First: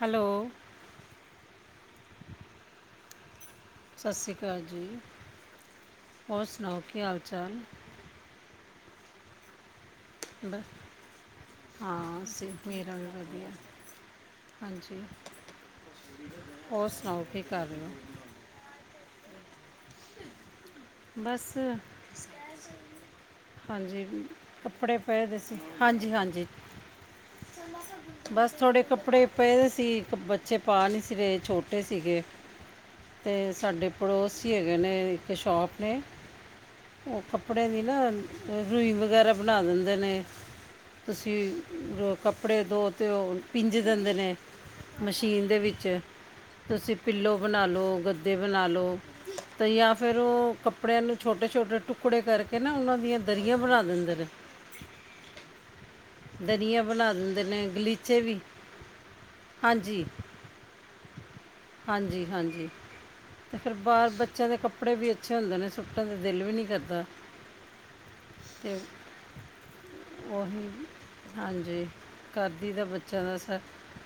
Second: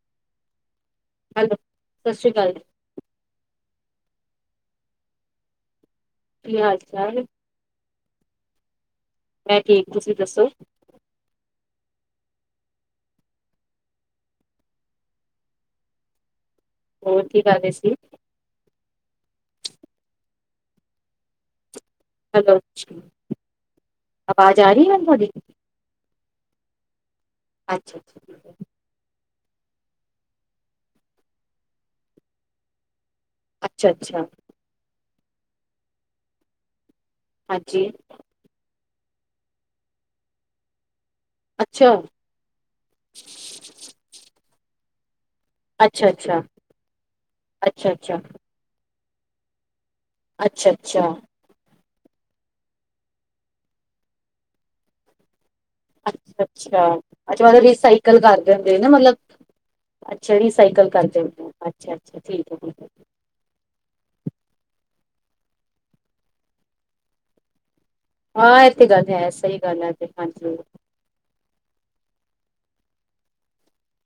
Hello. Hello ਸਤਿ ਸ਼੍ਰੀ ਅਕਾਲ ਜੀ। ਸਤਿ ਸ਼੍ਰੀ ਅਕਾਲ ਜੀ ਹੋਰ ਸੁਣਾਓ ਕੀ ਹਾਲ ਚਾਲ। ਮੈਂ ਠੀਕ। ਤੁਸੀਂ ਦੱਸੋ ਬ ਹਾਂ। ਮੇਰਾ ਵੀ ਵਧੀਆ ਹਾਂਜੀ। ਹੋਰ ਸੁਣਾਓ ਕੀ ਕਰ। [inaudible] [inaudible] ਬਸ। ਹੈਲੋ ਹਾਂਜੀ ਆਵਾਜ਼ ਆ ਰਹੀ ਹੈ ਕੱਪੜੇ ਤੁਹਾਡੀ ਪਏਦੇ ਸੀ ਹਾਂਜੀ ਹਾਂਜੀ। ਅੱਛਾ ਬਸ ਥੋੜੇ ਕੱਪੜੇ। ਪਏਦੇ ਸੀ ਇੱਕ ਬੱਚੇ ਪਾ ਨਹੀਂ ਸੀ ਰ ਛੋਟੇ ਸੀਗੇ। ਅਤੇ ਸਾਡੇ ਅੱਛਾ ਅੱਛਾ ਪੜੋਸ ਹੀ ਹੈਗੇ ਨੇ ਇੱਕ ਸ਼ੋਪ ਨੇ। ਉਹ ਕੱਪੜੇ ਦੀ ਹਾਂਜੀ ਨਾ ਰੂਈ ਵਗੈਰਾ ਬਣਾ ਦਿੰਦੇ ਨੇ। ਅੱਛਾ ਤੁਸੀਂ ਕੱਪੜੇ ਦੋ ਤੇ ਉਹ ਪਿੰਜ ਦਿੰਦੇ ਨੇ ਮਸ਼। ਚੀਨ ਦੇ ਵਿੱਚ ਅੱਛਾ ਅੱਛਾ ਤੁਸੀਂ ਪਿੱਲੋ ਬਣਾ ਅੱਛਾ ਅੱਛਾ ਲਉ ਅੱਛਾ ਗੱਦੇ ਬਣਾ ਲਉ ਤਾਂ ਜਾਂ। ਫੇਰ ਉਹ ਅੱਛਾ ਕੱਪੜਿਆਂ ਨੂੰ ਛੋਟੇ ਛੋਟੇ। ਟ ਟੁਕੜੇ ਕਰਕੇ ਨਾ ਉਹਨਾਂ ਦੀਆਂ ਦਰੀਆਂ ਬਣਾ ਦਿੰਦੇ ਨੇ। ਅੱ ਦਰੀਆਂ ਅੱਛਾ ਬਣਾ ਦਿੰਦੇ ਅੱਛਾਤ ਨੇ ਰੀਸਾਈਕਲ ਗਲੀਚੇ ਵੀ ਕਰਦੇ ਹੁੰਦੇ ਨਾ ਮਤਲਬ। ਹਾਂਜੀ ਅੱਛਾ ਰੀਿਸਾਈਕਲ ਕਰਦੇ ਹਾਂਜੀ ਹਾਂਜੀ ਤੇ ਫਿਰ ਬਾਹਰ ਬੱਚਿਆਂ ਦੇ ਕੱਪੜੇ ਵੀ ਅੱਛੇ ਹੁੰਦੇ ਨੇ ਸੁੱਟਣ ਦਾ ਦਿਲ ਵੀ ਨਹੀਂੀ ਕਰਦਾ ਹਾਂ ਇਹ ਤੇ ਗੱਲ ਹੈ ਸਹੀ ਗੱਲ ਹੈ ਤੇ ਉਹੀ ਹਾਂਜੀ ਕਰਦੀ ਤਾਂ ਬੱਚਿਆਂ ਦਾ ਸਰ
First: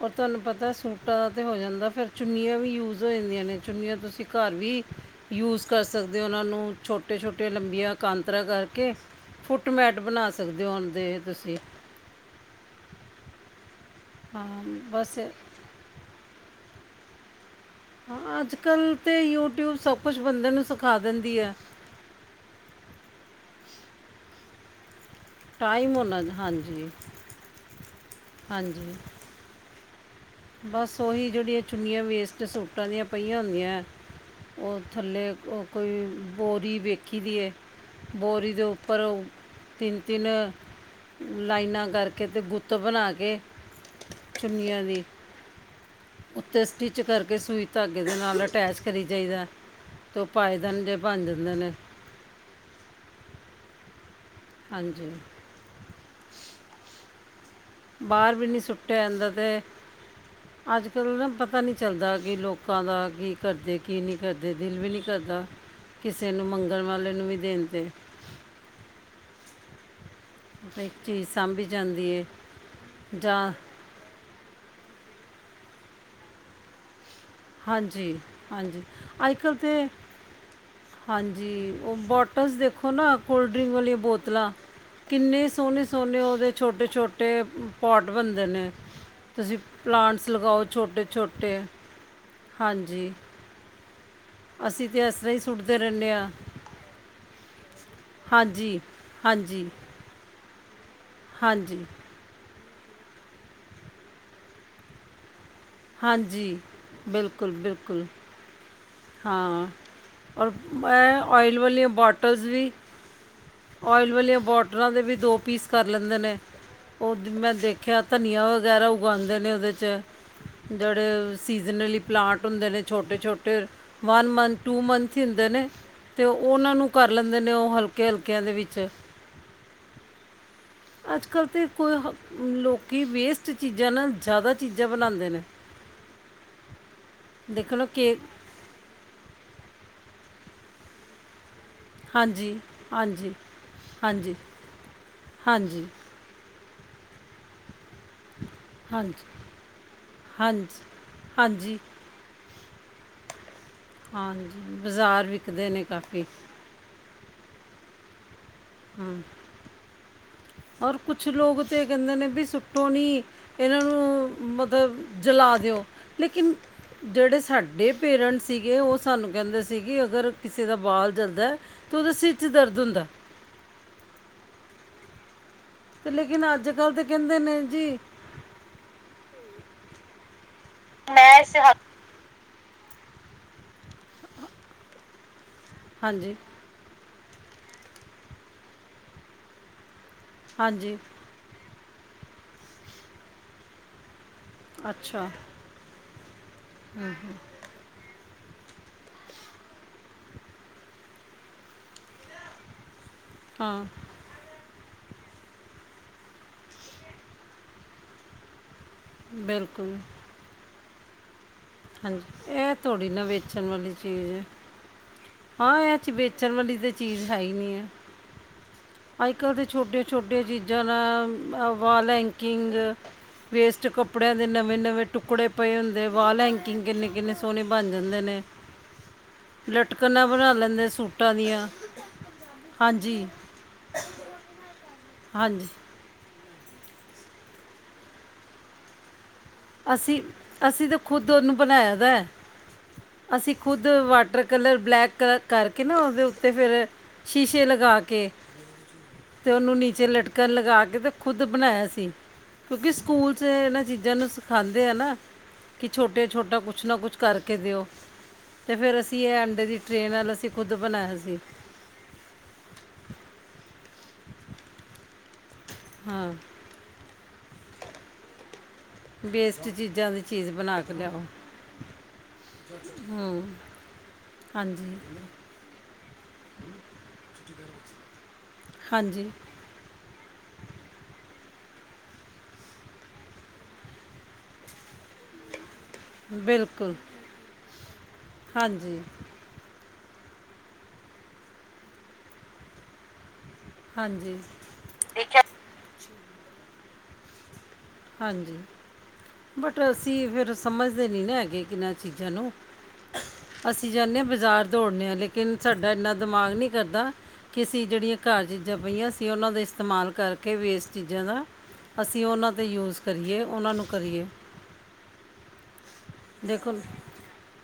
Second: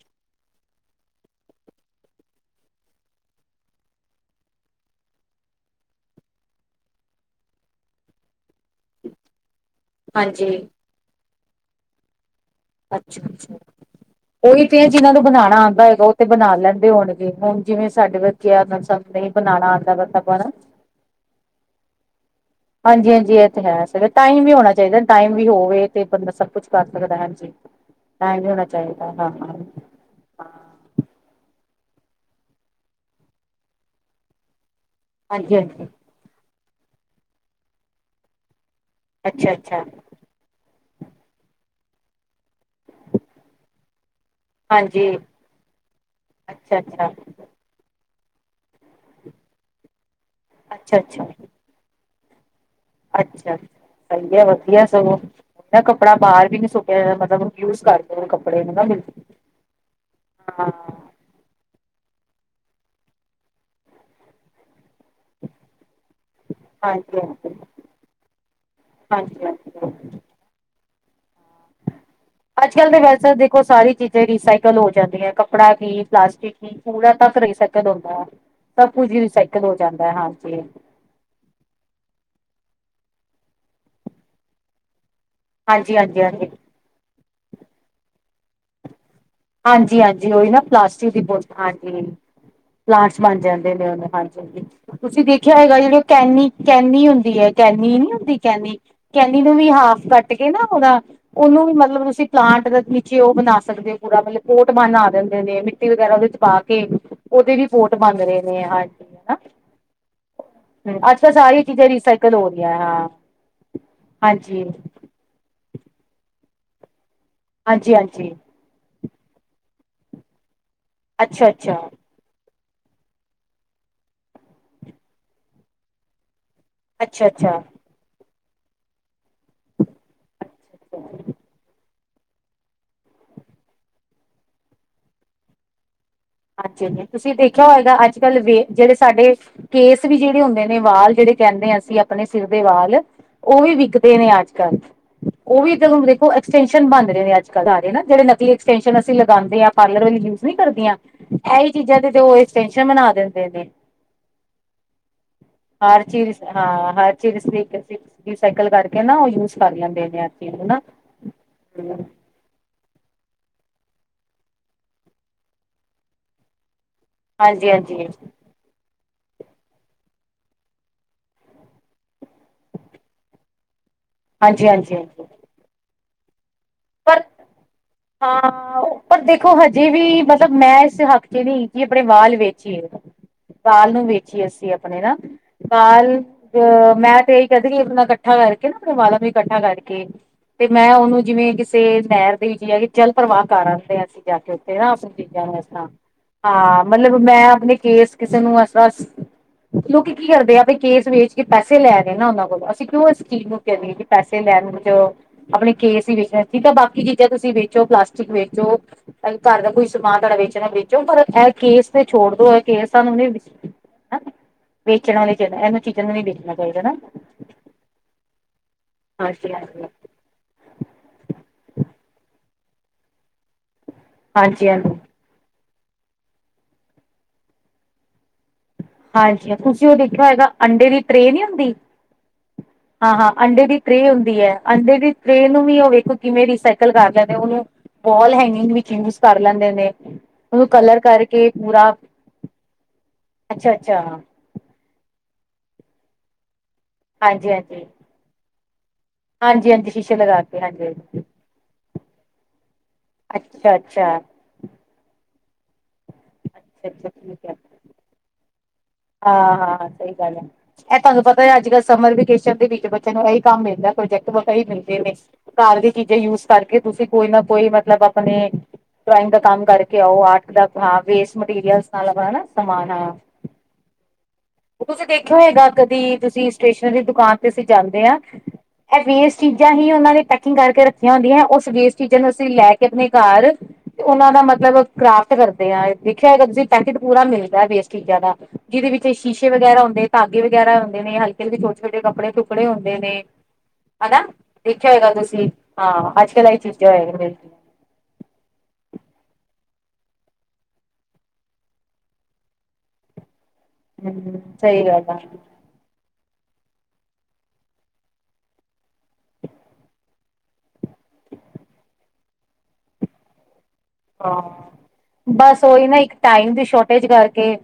ਔਰ ਤੁਹਾਨੂੰ ਪਤਾ ਸੂਟਾਂ ਦਾ ਤਾਂ ਹੋ ਜਾਂਦਾ ਫਿਰ ਚੁੰਨੀਆਂ ਵੀ ਯੂਜ਼ ਹੋ ਜਾਂਦੀਆਂ ਨੇ ਚੁੰਨੀਆਂ ਤੁਸੀਂ ਘਰ ਵੀ ਯੂਜ਼ ਕਰ ਸਕਦੇ ਹੋ ਉਹਨਾਂ ਨੂੰ ਛੋਟੇ ਛੋਟੀਆਂ ਲੰਬੀਆਂ ਕਾਂਤਰਾ ਘ ਕਿ ਫੁੱਟਮੈਟ ਬਣਾ ਹਾਂਜੀ ਸਕਦੇ ਹੋ ਹ ਦੇ ਤੁਸੀਂ ਅੱ ਅੱ ਹਾਂ ਉਹੀ ਤੇ ਜਿਹਨਾਂ ਬਸ ਨੂੰ ਬਣਾਉਣਾ ਆਉਂਦਾ ਹੈਗਾ ਉਹ ਤੇ ਬਣਾ ਲੈਂਦਾ ਹੋਣਗੇ ਹੁਣ ਜਿਵੇਂ ਸਾਡੇ ਹਾਂ ਅੱਜ ਬੱਚਿਆਂ ਕੱਲ ਤੇ ਨਹੀਂ ਬਣਾਉਣਾ ਆਉਂਦਾ ਸਭ ਕੁਝ ਬਤਾ ਬੰਦੇ ਆਪਣਾ ਨੂੰ ਸਿਖਾ ਦਿੰਦੀ ਹੈ ਹਾਂਜੀ ਹਾਂਜੀ ਇਹ ਤੇ ਹੈ ਸ ਟਾਈਮ ਵੀ ਹੋਣਾ ਚਾਹੀਦਾ ਟਾਈਮ ਵੀ ਹੋਵੇ ਟਾਈਮ ਤੇ ਹੋਣਾ ਬੰਦਾ ਸਭ ਕੁਛ ਕਰ ਹਾਂਜੀ ਸਕਦਾ ਹਜੀ ਟਮ ਹੋਣਾ ਹਾਂਜੀ ਚਾਹੀਦਾ ਹ ਬਸ ਉਹੀ ਜਿਹੜੀਆਂ ਚੁੰਨੀਆਂ ਵੇਸਟ ਸੂਟਾਂ ਦੀਆਂ ਪਈਆਂ ਹੁੰਦੀਆਂ ਹੈ ਉਹ ਥੱਲੇ ਹਾਂਜੀ ਹਾਂਜੀ ਕੋਈ ਬੋਰੀ ਵੇਖੀ ਦੀ ਹੈ ਬੋਰੀ ਦੇ ਉੱਪਰ ਪਰੋ ਅੱਛਾ ਅੱਛਾ ਤਨਤੀਨ ਲਾਈਨਾਂ ਕਰਕੇ ਤੇ ਬੁੱਤ ਬਣਾ ਕੇ ਚੁੰਨੀਆਂ ਦੀ ਹਾਂਜੀ ਉੱਤੇ ਅੱਛਾ ਸਟਿੱਚ ਅੱਛਾ ਕਰਕੇ ਸੂਈ ਧਾਗੇ ਦੇ ਨਾਲ ਅਟੈਚ ਕਰੀ ਜਾਈਦਾ ਤ ਉਹ ਪਾਏਦੇਨ ਜੇ ਅੱਛਾ ਬਣ ਜਾਂਦੇ ਨੇ ਅੱਛਾੱ ਸਹੀ ਹੈ ਵਧੀਆ ਹਾਂਜੀ ਸਗੋਂ ਨਾ ਕੱਪੜਾ ਬਾਹਰ ਵੀ ਨੀ ਸੁੱਕਿਆ ਮਤਲਬ ਯੂਜ ਕਰਦੇ ਬਾਹਰ ਵੀ ਨੀ ਕੱਪੜੇ ਨੂੰ ਨਾ ਸੁੱਟਿਆ ਮਿਲ ਜਾਂਦਾ ਤੇ ਹਾਂ ਅੱਜ ਕੱਲ ਨਾ ਪਤਾ ਨੀ ਚੱਲਦਾ ਕਿ ਲੋਕਾਂ ਦਾ ਕੀ ਕਰਦੇ ਕੀ ਨਹੀਂ ਕਰਦੇ ਦਿਲ ਵੀ ਨਹੀਂ ਕਿਸੇ ਨੂੰ ਮੰਗਣ ਵਾਲੇ ਹਾਂਜੀ ਨੂੰ ਵੀ ਹਾਂਜੀ ਦੇਣਦੇ ਹਮ। ਪੈਂਤੀਸ ਅੱਜ ਕੱਲ ਤਾਂ ਵੈਸੇ ਜਾਂ ਦੇਖੋ ਸਾਰੀ ਚੀਜ਼ਾਂ ਹੀ ਸਾਈਕਲ ਹੋ ਜਾਂਦੀ ਹੈ ਕੱਪੜਾ ਵੀ, ਪਲਾਸਟਿਕ ਵੀ ਪੂਰਾ ਰੀਸਾਈਕਲ ਹਾਂਜੀ ਹੁੰਦਾ ਹੈ ਹਾਂਜੀ ਸਭ ਕੁਝ ਹੀ ਅੱਜ ਕੱਲ੍ਹ ਰੀਸਾਈਕਲ ਹੋ ਤੇ ਜਾਂਦਾ ਹਾਂਜੀ ਹਾਂਜੀ ਉਹ ਬੋਟਸ ਦੇਖੋ ਨਾ ਕੋਲਡ ਡਰਿੰਕ ਵਾਲੀਆਂ ਬੋਤਲਾਂ ਕਿੰਨੇ ਸੋਹਣੇ ਹਾਂਜੀ ਸੋਹਣੇ ਹਾਂਜੀ ਹਾਂਜੀ ਉਹਦੇ ਛੋਟੇ ਛੋਟੇ ਛੋਟੇ ਪੋਟ ਬਣਦੇ ਨੇ ਤੁਸੀਂ ਹਾਂਜੀ ਪਲਾਂਟਸ ਹਾਂਜੀ ਉਹੀ ਨਾ ਲਗਾਓ ਛੋਟੇ ਪਲਾਸਟਿਕ ਦੀ ਬੋ ਛੋਟੇ ਹਾਂਜੀ ਹਾਂਜੀ ਪਲਾਂਟਸ ਬਣ ਜਾਂਦੇ ਨੇ ਉਹਨੇ ਹਾਂਜੀ ਹਾਂਜੀ ਅਸੀਂ ਤੇ ਇਸ ਤੁਸੀਂ ਤਰ੍ਹਾਂ ਹੀ ਦੇਖਿਆ ਸੁੱਟਦੇ ਹੈਗਾ ਜਿਹੜੀ ਉਹ ਰਹਿੰਦੇ ਆ ਕੈਨੀ ਕੈਨੀ ਹੁੰਦੀ ਹੈ ਕੈਨੀ ਨੀ ਹੁੰਦੀ ਕੈਨੀ ਹਾਂਜੀ ਕੈਨੀ ਨੂੰ ਹਾਂਜੀ ਵੀ ਹਾਫ ਕੱਟ ਕੇ ਨਾ ਉਹਦਾ ਉਹਨੂੰ ਵੀ ਹਾਂਜੀ ਮਤਲਬ ਤੁਸੀਂ ਪਲਾਂਟ ਨੀਚੇ ਉਹ ਬਣਾ ਸਕਦੇ ਹੋ ਪੂਰਾ ਮਤਲਬ ਕੋਟ ਬਣ ਦਿੰ ਨੇ ਮਿੱਟੀ ਵਗੈਰਾ ਉਹਦੇ ਚ ਹਾਂਜੀ ਪਾ ਕੇ ਬਿਲਕੁਲ ਉਹਦੇ ਵੀ ਪੋਟ ਬਿਲਕੁਲ ਬੰਨ ਰਹੇ ਨੇ ਹਾਂਜੀ ਹਨਾ ਹਾਂ ਔਰ ਅੱਜ ਇਹ ਕੱਲ੍ਹ ਓਇਲ ਸਾਰੀਆਂ ਚੀਜ਼ਾਂ ਵਾਲੀਆਂ ਰੀਸਾਈਕਲ ਬੋਟਲਸ ਹੋ ਰਹੀਆਂ ਵੀ ਹਾਂ ਓਇਲ ਵਾਲੀਆਂ ਹਾਂਜੀ ਬੋਟਲਾਂ ਦੇ ਦੋ ਪੀ ਪੀਸ ਕਰ ਲੈਂਦੇ ਨੇ ਉਹ ਮੈਂ ਹਾਂਜੀ ਦੇਖਿਆ ਹਾਂਜੀ ਧਨੀਆ ਵਗੈਰਾ ਉਗਉਂਦੇ ਨੇ ਉਹਦੇ 'ਚ ਜਿਹੜੇ ਅੱਛਾ ਅੱਛਾ ਸੀਜ਼ਨਲੀ ਪਲਾਂਟ ਹੁੰਦੇ ਨੇ ਛੋਟੇ ਛੋਟੇ ਵਨ ਮੰਥ ਟੂ ਮੰਥ ਹੀ ਹੁੰਦੇ ਨੇ ਤੇ ਉਹਨਾਂ ਨੂੰ ਕਰ ਅੱਛਾ ਲੈਂਦੇ ਅੱਛਾ ਨੇ ਉਹ ਹਲਕੇ ਹਲਕੇ ਿਆਂ ਦੇ ਵਿੱਚ ਅੱਜ ਕੱਲ੍ਹ ਤਾਂ ਕੋਈ ਲੋਕੀਂ ਵੇਸਟ ਚੀਜ਼ਾਂ ਨਾਲ ਜ਼ਿਆਦਾ ਚੀਜ਼ਾਂ ਬਣਾਉਂਦੇ ਨੇ ਹਾਂਜੀ ਤੁਸੀਂ ਦੇਖਿਆ ਦੇਖੋ ਨਾ ਹੋਏਗਾ ਅੱਜ ਕੇਕ ਕੱਲ੍ਹ ਵੇ ਜਿਹੜੇ ਸਾਡੇ ਕੇਸ ਵੀ ਜਿਹੜੇ ਹੁੰਦੇ ਨੇ ਵਾਲ ਜਿਹੜੇ ਕਹਿੰਦੇ ਆ ਅ ਆਪਣੇ ਸਿਰ ਹਾਂਜੀ ਦੇ ਵਾਲ ਹਾਂਜੀ ਉਹ ਵੀ ਵਿਕਦੇ ਨੇ ਹਾਂਜੀ ਅੱਜ ਕੱਲ੍ਹ ਉਹ ਵੀ ਹਾਂਜੀ ਤਾਂ ਦੇਖੋ ਐਕਸਟੈਨਸ਼ਨ ਬਣ ਰਹੇ ਨੇ ਅੱਜਕਲ ਸਾਰੇ ਨਾ ਜਿਹੜੇ ਨਕਲੀ ਐਕਸਟੈਨਸ਼ਨ ਅਸੀਂ ਹਾਂਜੀ ਲਗਾਉਦੇ ਆਂ ਪਾਰਲਰ ਵਾਲੀਆਂ ਯੂਜ ਨਹੀਂ ਹਾਂਜੀ ਕਰਦੀਆਂ ਇਹੀ ਹਾਂਜੀ ਚੀਜ਼ਾਂ ਤੇ ਤੇ ਉਹ ਐਕਸਟੈਨਸ਼ਨ ਬਨਾ ਦਿੰਦੇ ਨੇ ਹਾਂਜੀ ਬਜ਼ਾਰ ਵਿਕਦੇ ਨੇ ਹਰ ਕਾਫੀ ਚੀਜ਼ ਹਾਂ ਹਰ ਰੀਸਾਈਕਲ ਕਰਕੇ ਹਾਂ ਨਾ ਉਹ ਯੂਜ ਕਰ ਲੈਂਦੇ ਨੇ ਚੀਜ਼ ਨੂੰ ਨਾ ਔਰ ਕੁਛ ਲੋਕ ਤੇ ਕਹਿੰਦੇ ਨੇ ਵੀ ਸੁ ਟੋਣੀ ਇਹਨਾਂ ਨੂੰ ਮਤਲਬ ਜਲਾ ਦਿਓ ਲੇਕਿਨ ਜਿਹੜੇ ਹਾਂਜੀ ਸਾਡੇ ਹਾਂਜੀ ਪੇਰੈਂਟਸ ਸੀਗੇ ਓ ਸਾਨੂੰ ਕਹਿੰਦੇ ਸੀ ਕਿ ਅਗਰ ਕਿਸੇ ਦਾ ਬਾਲ ਜਲਦਾ ਤਾਂ ਉਹਦੇ ਸਿਰ ਚ ਦਰਦ ਹੁੰਦਾ। [inaudible] ਹਾਂਜੀ-ਹਾਂਜੀ ਹਾਂਜੀ, ਤੇ ਲੇਕਿਨ ਅੱਜ ਕੱਲ੍ਹ ਤੇ ਪਰ ਕਹਿੰਦੇ ਨੇ ਜੀ ਹਾਂ ਪਰ ਦੇਖੋ ਹਜੇ ਵੀ ਬਸ ਮਤਲਬ ਮੈਂ ਇਸ ਹੱਕ ਮੈਂ ਚ ਇਸ ਨਹੀਂ ਹੈਗੀ ਕਿ ਆਪਣੇ ਵਾਲ ਵੇਖ ਵਾਲ ਨੂੰ ਵੇਚੀਏ ਅਸੀਂ ਆਪਣੇ ਨਾ ਵਾਲ ਹਾਂਜੀ ਅ ਮੈਂ ਸਈ ਕਹਿੰਦੇ ਕੀ ਆਪਣਾ ਇਕੱਠਾ ਕਰਕੇ ਨਾ ਆਪਣੇ ਵਾਲਾਂ ਨੂੰ ਇਕੱਠਾ ਕਰਕੇ ਤੇ ਮੈਂ ਹਾਂਜੀ ਉਹਨੂੰ ਜਿਵੇਂ ਕਿਸ ਤੇ ਨਹਿਰ ਦੇ ਵਿੱਚ ਜਾ ਕੇ ਜਲ ਪ੍ਰਵਾਹ ਆਂਦੇ ਆ ਅਸੀਂ ਜਾ ਕੇ ਉੱਥੇ ਨਾ ਆਪਣੀ ਅੱਛਾ ਚੀਜ਼ਾਂ ਨੂੰ ਇਸ ਤਰ੍ਹਾਂ ਹਾਂ, ਮਤਲਬ ਮੈਂ ਆਪਣੇ ਕੇਸ ਕਿਸੇ ਨੂੰ ਏਸ ਤਰ੍ਹਾਂ ਲੋਕੀ ਕੀ ਕਰਦੇ ਆ ਕੇਸ ਵੇਚ ਕੇ ਪੈਸੇ ਲੈ ਰਹੇ ਨਾ ਉਹਨਾਂ ਕੋਲੋਂ ਅਸੀਂ ਕਿਉਂ ਚੀਜ਼ ਨੂੰ ਕਹਿ ਹਾਂ ਦਈਏ ਪੈਸੇ ਲੈਣ ਵਿੱਚ ਆਪਣੇ ਕੇਸ ਹੀ ਵੇਚ ਠੀਕ ਆ, ਬਾਕੀ ਚੀਜ਼ਾਂ ਤੁਸੀਂ ਵੇਚੋ ਪਲਾਸਟਿਕ ਵੇਚੋ ਅ ਘਰ ਦਾ ਕੋਈ ਬਿਲਕੁਲ ਸਮਾਨ ਤੁਹਾਡਾ ਵੇਚਣਾ ਚ ਪਰ ਇਹ ਕੇਸ ਤੇ ਛੋੜ ਦੋ ਹਾਂਜੀ ਇਹ ਕੇਸਾਂ ਥੋੜੀ ਨੂੰ ਨਾ ਵੇਚਣ ਵਾਲੀ ਚੀਜ਼ ਹੈ ਵੇਚਣ ਆਲੇ, ਹਾਂ, ਇਹ ਚ ਨੀ ਵੇਚਣ ਵੇਚਣਾ ਵਾਲੀ ਚਾਹੀਦਾ ਤਾਂ ਚੀਜ਼ ਹੈ ਹੀ ਨਹੀਂ ਐ। ਅੱਜ ਹਾਂਜੀ ਕੱਲ੍ਹ ਦੇ ਹਾਂਜੀ ਛੋਟੀਆਂ ਛੋਟੀਆਂ ਚੀਜ਼ਾਂ ਨਾਲ ਵਾਲ ਐਂਕਿੰਗ, ਵੇਸਟ ਕੱਪੜਿਆਂ ਦੇ ਹਾਂਜੀ ਨਵੇਂ ਹਾਂਜੀ ਨਵੇਂ ਟੁਕੜੇ ਪਏ ਹੁੰਦੇ ਵਾਲ ਐਂਕਿੰਗ ਕਿੰਨੇ-ਕਿੰਨੇ ਸੋਹਣੇ ਬਣ ਜਾਂਦੇ ਨੇ। ਹਾਂਜੀ, ਤੁਸੀਂ ਉਹ ਦੇਖਿਆ ਲਟਕਣਾ ਹੋਏਗਾ ਬਣਾ ਅੰਡੇ ਲੈਂਦੇ ਦੀ ਟਰੇਅ ਸੂਟਾਂ ਨੀ ਦੀਆਂ ਹੁੰਦੀ। ਹਾਂਜੀ ਹਾਂ-ਹਾਂ, ਅੰਡੇ ਦੀ ਟਰੇਅ ਹੁੰਦੀ ਆ ਅੰਡੇ ਦੀ ਟਰੇਅ ਨੂੰ ਹਾਂਜੀ ਵੀ ਉਹ ਵੇਖੋ ਕਿਵੇਂ ਰੀਸਾਈਕਲ ਕਰ ਲੈਂਦੇ ਉਹਨੂੰ ਵਾਲ ਹੈਂਗਿੰਗ ਵੀ ਕਿਵੇਂ ਕਰ ਲੈਂਦੇ ਨੇ ਅਸੀਂ ਉਹਨੂੰ ਅਸੀਂ ਤਾਂ ਕਲਰ ਖੁਦ ਕਰਕੇ ਉਹਨੂੰ ਪੂਰਾ। ਬਣਾਇਆ ਦਾ ਹੈ। ਅਸੀਂ ਖੁਦ ਅੱਛਾ-ਅੱਛਾ ਵਾਟਰ ਕਲਰ ਬਲੈਕ ਕ ਕਰਕੇ ਨਾ ਉਹਦੇ ਉੱਤੇ ਫੇਰ ਸ਼ੀਸ਼ੇ ਹਾਂਜੀ-ਹਾਂਜੀ, ਲਗਾ ਕੇ। ਤੇ ਉਹਨੂੰ ਹਾਂਜੀ-ਹਾਂਜੀ ਨੀਚੇ ਸ਼ੀਸ਼ੇ ਲਟਕਣ ਲਗਾ ਹਾਂਜੀ ਕੇ ਤੇ ਖੁਦ ਬਣਾਇਆ ਸੀ। ਕਿਉਂਕਿ ਸਕੂਲ ਚ ਇਹਨਾਂ ਅੱਛਾ-ਅੱਛਾ, ਚੀਜ਼ਾਂ ਨੂੰ ਸਿਖਾਂਦੇ ਆ ਨਾ। ਕਿ ਛੋਟੇ ਛੋਟਾ ਕੁਛ ਨਾ ਕੁਛ ਕਰਕੇ ਦਿਓ ਤੇ ਫਿਰ ਅਸੀਂ ਇਹ ਅੰਡੇ ਦੀ ਹਾਂ-ਹਾਂ, ਟ੍ਰੇ ਸਹੀ ਨਾਲ ਗੱਲ ਐ ਅਸੀਂ ਖੁਦ ਇਹ ਬਣਾਇਆ ਤੁਹਾਨੂੰ ਸੀ ਪਤਾ ਅੱਜ ਕੱਲ੍ਹ ਸਮਰ ਵੀਕੇਸ਼ਨ ਦੇ ਵਿੱਚ ਬੱਚਿਆਂ ਨੂੰ ਇਹ ਕੰਮ ਇਦਾ। ਪ੍ਰੋਜੈਕਟ ਮਸਾ ਹੀ ਮਿਲਦੇ ਨੇ ਘਰ ਦੀ ਚੀਜ਼ਾਂ ਹਾਂ ਯੂਜ ਕਰਕੇ ਤੁਸੀਂ ਕੋਈ ਨਾ ਕੋਈ ਮਤਲਬ ਆਪਣੇ। ਡਰਾਇੰਗ ਦਾ ਕੰਮ ਵੇਸਟ ਕਰਕੇ ਚੀਜ਼ਾਂ ਆਓ ਦੀ ਆਰਟ ਚੀਜ਼ ਦਾ ਬਣਾ ਕੇ ਹਾਂ, ਲਿਆਓ ਵੇਸਟ ਮਟੀਰੀਅਲ ਨਾਲ ਨਾ ਸਮਾਨ ਆ। ਹੂੰ ਹਾਂਜੀ ਤੁਸੀਂ ਦੇਖਿਓ ਹੈਗਾ। ਕਦੀ ਤੁਸੀਂ ਸਟੇਸ਼ਨਰੀ ਦੁਕਾਨ ਤੇ ਅਸੀਂ ਜਾਂਦੇ ਆ ਇਹ ਹਾਂਜੀ ਵੇਸਟ ਚੀਜ਼ਾਂ ਹੀ ਉਹਨਾਂ ਨੇ ਪੈਕਿੰਗ ਕਰਕੇ ਰੱਖੀਆਂ ਹੁੰਦੀਆਂ। ਉਹ ਸਦੇਸ਼ ਕਿਚਨ ਅਸੀਂ ਲੈ ਕੇ ਆਪਣੇ ਘਰ ਤੇ ਉਹਨਾਂ ਦਾ ਮਤਲਬ ਕਰਾਫਟ ਕਰਦੇ। ਦੇਖਿਆ ਹੈਗਾ ਤੁਸੀਂ ਬਿਲਕੁਲ ਪੈਕੇਟ ਪੂਰਾ ਮਿਲਦਾ ਵੇਸਟ ਚੀਜ਼ਾਂ ਦਾ ਜਿਹਦੇ ਹਾਂਜੀ ਵਿੱਚ ਸ਼ੀਸ਼ੇ ਵਗੈਰਾ ਹੁੰਦੇ ਧਾਗੇ ਵਗੈਰਾ ਹੁੰਦੇ ਨੇ ਹਲਕੇ ਦੇ ਛੋਟ-ਛੋਟੇ ਕੱਪੜੇ ਟੁਕੜੇ ਹੁੰਦੇ ਨੇ। ਹਨਾ ਹਾਂਜੀ ਦੇਖਿਆ ਹੋਏਗਾ ਦੇਖਿਆ ਤੁਸੀਂ ਹਾਂ। ਅੱਜ ਕੱਲ ਇਹੀ ਚੀਜ਼ਾਂ ਹੈਗੀਆਂ ਹਾਂਜੀ। ਬਟ ਅਸੀਂ ਫੇਰ ਸਮਝਦੇ ਨਹੀਂ ਨਾ ਹੈਗੇ ਏਨਾ ਚੀਜ਼ਾਂ ਨੂੰ। ਅਸੀਂ ਜਾਣੇ ਆ ਹੂੰ ਬਾਜ਼ਾਰ ਸਹੀ ਦੌੜਨ ਗੱਲ ਆ ਲੇਕਿਨ ਸਾਡਾ ਇੰਨਾ ਦਿਮਾਗ ਨਹੀਂ ਕਰਦਾ ਕਿ ਅਸੀਂ ਜਿਹੜੀਆਂ ਘਰ ਚੀਜ਼ਾਂ ਪਈਆਂ ਸੀ ਉਹਨਾਂ ਦਾ ਇਸਤੇਮਾਲ ਕਰਕੇ ਵੇਸਟ ਚੀਜ਼ਾਂ ਅਸੀਂ ਉਹਨਾਂ ਤੇ ਯੂਜ਼ ਕਰੀਏ ਉਹਨਾਂ ਨੂੰ। ਕਰੀਏ ਹਾਂ, ਬਸ ਓਹੀ ਨਾ ਇੱਕ ਟਾਈਮ ਦੀ ਦੇਖੋ ਸ਼ੋਰਟੇਜ ਕਰਕਏ।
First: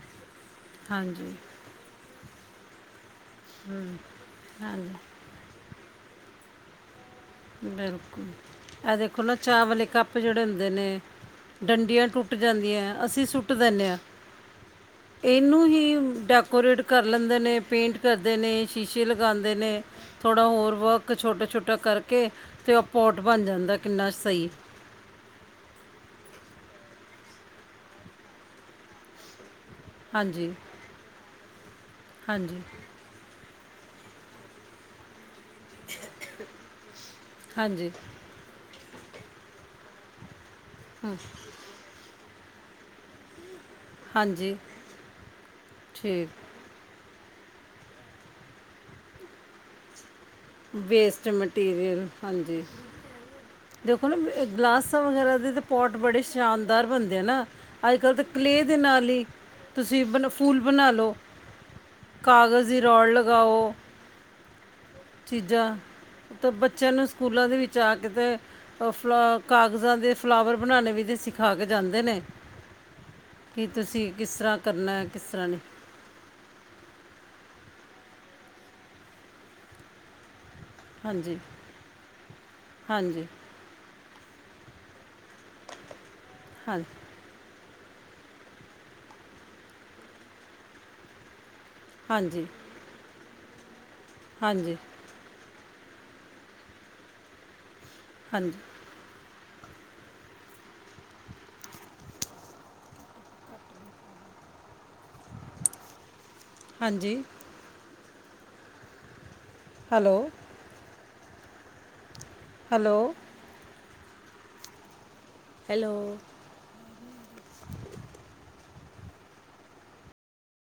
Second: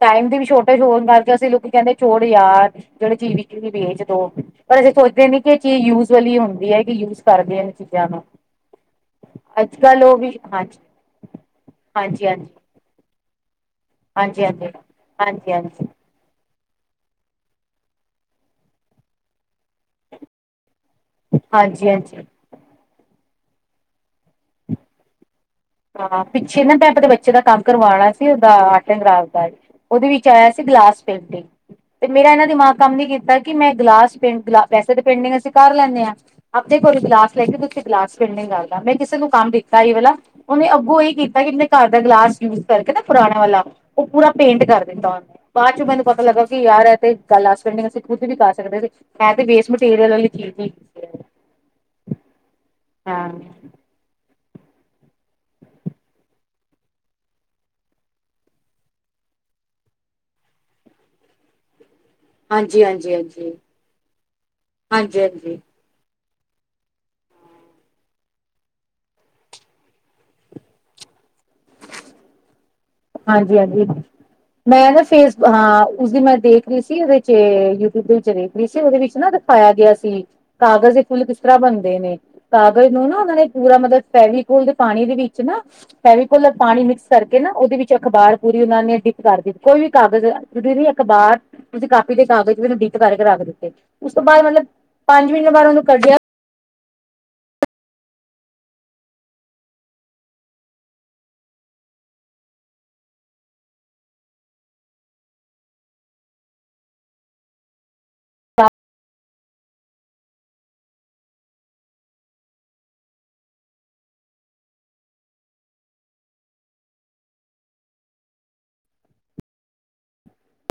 ਟਾਈਮ ਦੀ ਛੋਟੇ ਹੋਣ ਹਾਂਜੀ ਕਰਕੇ ਅਸੀਂ ਲੋਕੀ ਕਹਿੰਦੇ ਛੋੜ ਯਾਰ ਜਿਹੜੀ ਚੀਜ਼ ਵਿਕੇਗੀ ਵੇਚ ਦੋ ਪਰ ਅਸੀਂ ਹਾਂਜੀ ਸੋਚਦੇ ਨੀ ਕਿ ਇਹ ਚੀਜ਼ ਯੂਜ ਵਾਲੀ ਹੁੰਦੀ ਆ ਕੀ ਯੂਜ਼ ਬਿਲਕੁਲ ਇਹ ਦੇਖੋ ਨਾ ਚਾਹ ਅੱਜ ਵਾਲੇ ਕੱਲ੍ਹ ਉਹ ਕੱਪ ਵੀ ਜਿਹੜੇ ਹੁੰ ਹਾਂਜੀ ਨੇ ਡੰਡੀਆਂ ਹਾਂਜੀ ਟੁੱਟ ਹਾਂਜੀ ਜਾਂਦੀਆਂ, ਅਸੀਂ ਸੁੱਟ ਕੁੱਟ ਦਿੰਦੇ ਆ। ਹਾਂਜੀ ਹਾਂਜੀ ਹਾਂਜੀ ਇਹਨੂੰ ਹਾਂਜੀ ਹੀ ਡਾ ਡਕੋਰੇਟ ਕਰ ਲੈਂਦੇ ਨੇ, ਪੇਂਟ ਕਰਦੇ ਨੇ ਸ਼ੀਸ਼ੇ ਲਗਾਉਂਦੇ ਨੇ, ਥੋੜ੍ਹਾ ਹੋਰ ਵਰਕ ਕ ਛੋਟਾ-ਛੋਟਾ ਹਾਂਜੀ ਹਾਂਜੀ ਕਰਕੇ, ਫਿਰ ਉਹ ਪੋਟ ਬਣ ਜਾਂਦਾ ਕਿੰਨਾ ਸਹੀ। ਹਾਂ, ਪਿੱਛੇ ਨਾ ਮੈਂ ਆਪਣੇ ਬੱਚੇ ਦਾ ਕੰਮ ਕਰਵਾਉਣਾ ਸੀ ਦਾ ਆਰਟਡ ਕਰਾਫਟ ਦਾ ਉਹਦੇ ਵਿੱਚ ਆਇਆ ਹਾਂਜੀ ਸੀ ਗਲਾਸ ਪੇਂਟਿੰਗ ਤੇ ਮੇਰਾ ਇਹਨਾਂ ਹਾਂਜੀ ਦਿਮਾਗ ਕੰਮ ਨੀ ਕੀਤਾ ਕਿ ਮੈਂ ਗਲਾਸ ਪ ਵੈਸੇ ਤੇ ਪੇਟਿੰਗ ਸੀ ਕਰ ਲੈਦੇ ਹਾਂ। ਆਪਣੇ ਕੋਲ ਗਲਾਸ ਲੈ ਕੇ ਓਹਦੇ ਉਤੇ ਹਾਂਜੀ ਗਿਲਾਸ ਪੇਟਿੰਗ ਕਰਦਾ, ਮੈਂ ਕਿਸੇ ਨੂੰ ਕੰਮ ਦਿੱਤਾ ਇਹ ਵਾਲਾ ਉਹਨੇ ਅੱਗੋਂ ਇਹੀ ਕੀਤਾ ਕਿ ਆਪਣੇ ਘਰ ਦਾ ਗਲਾਸ ਯੂਜ ਕਰਕੇ ਨਾ ਪੁਰਾਣੇ ਵਾਲਾ ਉਹ ਪੂਰਾ ਹਾਂਜੀ ਪੇਂਟ ਕਰ ਦਿੱਤਾ ਉਹਨੇ ਬਾਅਦ' ਚ ਮੈਨੂੰ ਪਤਾ ਲੱਗਾ ਠੀਕ ਕਿ ਯਾਰ ਹੈ ਤੇ ਗੱਲਾਸ ਪੈਂਟਿੰਗ ਅਸੀਂ ਖੁਦ ਵੀ ਕਰ ਸਕਦੇ ਸੀ। ਮੈ ਤੇ ਵੇਸਟ ਮਟੀਰੀਅਲ ਅਲੀ ਵੇਸਟ ਮਟੀਰੀਅਲ, ਹਾਂਜੀ। ਹਾਂ। ਦੇਖੋ ਨਾ ਗਲਾਸਾਂ ਵਗੈਰਾ ਦੇ ਤਾਂ ਪੋਟ ਬੜੇ ਸ਼ਾਨਦਾਰ ਬਣਦੇ ਆ ਨਾ ਅੱਜ- ਕੱਲ੍ਹ ਤਾਂ ਕਲੇ ਦੇ ਨਾਲ ਹੀ ਤੁਸੀਂ ਬ ਫੁੱਲ ਬਣਾ ਲਓ ਕਾਗਜ਼ ਦੀ ਹਾਂਜੀ ਰੌਲ ਹਾਂਜੀ ਹਾਂਜੀ ਲਗਾਓ। ਹਾਂਜੀ ਚੀਜ਼ਾਂ ਤਾਂ ਬੱਚਿਆਂ ਨੂੰ ਸਕੂਲਾਂ ਦੇ ਵਿੱਚ ਆ ਕੇ ਅਤੇ ਫਲਾ ਕਾਗਜ਼ਾਂ ਦੇ ਫਲਾਵਰ ਬਣਾਉਣੇ ਵੀ ਤੇ ਸਿਖਾ ਕੇ ਜਾਂਦੇ ਨੇ। ਕਿ ਹਾਂਜੀ-ਹਾਂਜੀ, ਤੁਸੀਂ ਕਿਸ ਤਰ੍ਹਾਂ ਮੈਂ ਕਰਨਾ ਨਾ ਹੈ ਕਿਸ ਫੇਸ ਤਰ੍ਹਾਂ ਨਹੀਂ ਹਾਂ ਉਸਦੀ ਮੈਂ ਦੇਖ ਰਹੀ ਸੀ ਉਹਦੇ ਚ ਯੂਟਿਊਬ ਦੇ ਵਿੱਚ ਦੇਖ ਰਹੀ ਸੀ ਉਹਦੇ ਵਿੱਚ ਨਾ ਦਿਖਾਇਆ ਗਿਆ ਸੀ। ਕਾਗਜ਼ ਦੇ ਫੁੱਲ ਕਿਸ ਹਾਂਜੀ ਤਰ੍ਹਾਂ ਬਣਦੇ ਨੇ, ਕਾਗਜ਼ ਨੂੰ ਨਾ ਹਾਂਜੀ ਉਹਨਾਂ ਨੇ ਪੂਰਾ ਮਤਲਬ ਫੈਵਕੋਲ ਦੇ ਪਾਣੀ ਦੇ ਵਿੱਚ ਨਾ ਫੈਵਕੋਲਰ ਹਾਂ- ਪਾਣੀ ਮਿਕਸ ਕਰਕੇ ਨਾ। ਉਹਦੇ ਵਿੱਚ ਅਖ਼ਬਾਰ ਪੂਰੀ ਉਹਨਾਂ ਨੇ ਡਿੱਟ ਕਰ ਦਿੱਤੀ ਕੋਈ ਵੀ ਕਾਗਜ਼ ਜ਼ਰੂਰੀ ਨਹੀਂ ਅਖਬਾਰ ਤੁਸੀਂ ਕਾਪੀ ਦੇ ਹਾਂਜੀ ਕਾਗਜ਼ ਵੀ ਐਡਿਟ ਕਰਕੇ ਰੱਖ ਦਿੱਤੇ ਉਸ ਤੋਂ ਬਾਅਦ ਮਤਲਬ ਹਾਂਜੀ ਪੰਜ ਮਹੀਨੇ ਬਾਅਦ ਉਹਨੂੰ ਕੱਢਿਆ! ਹਾਂਜੀ। ਹਾਂਜੀ [inaudible] ਹੈਲੋ। ਹੈਲੋ। ਹੈਲੋ!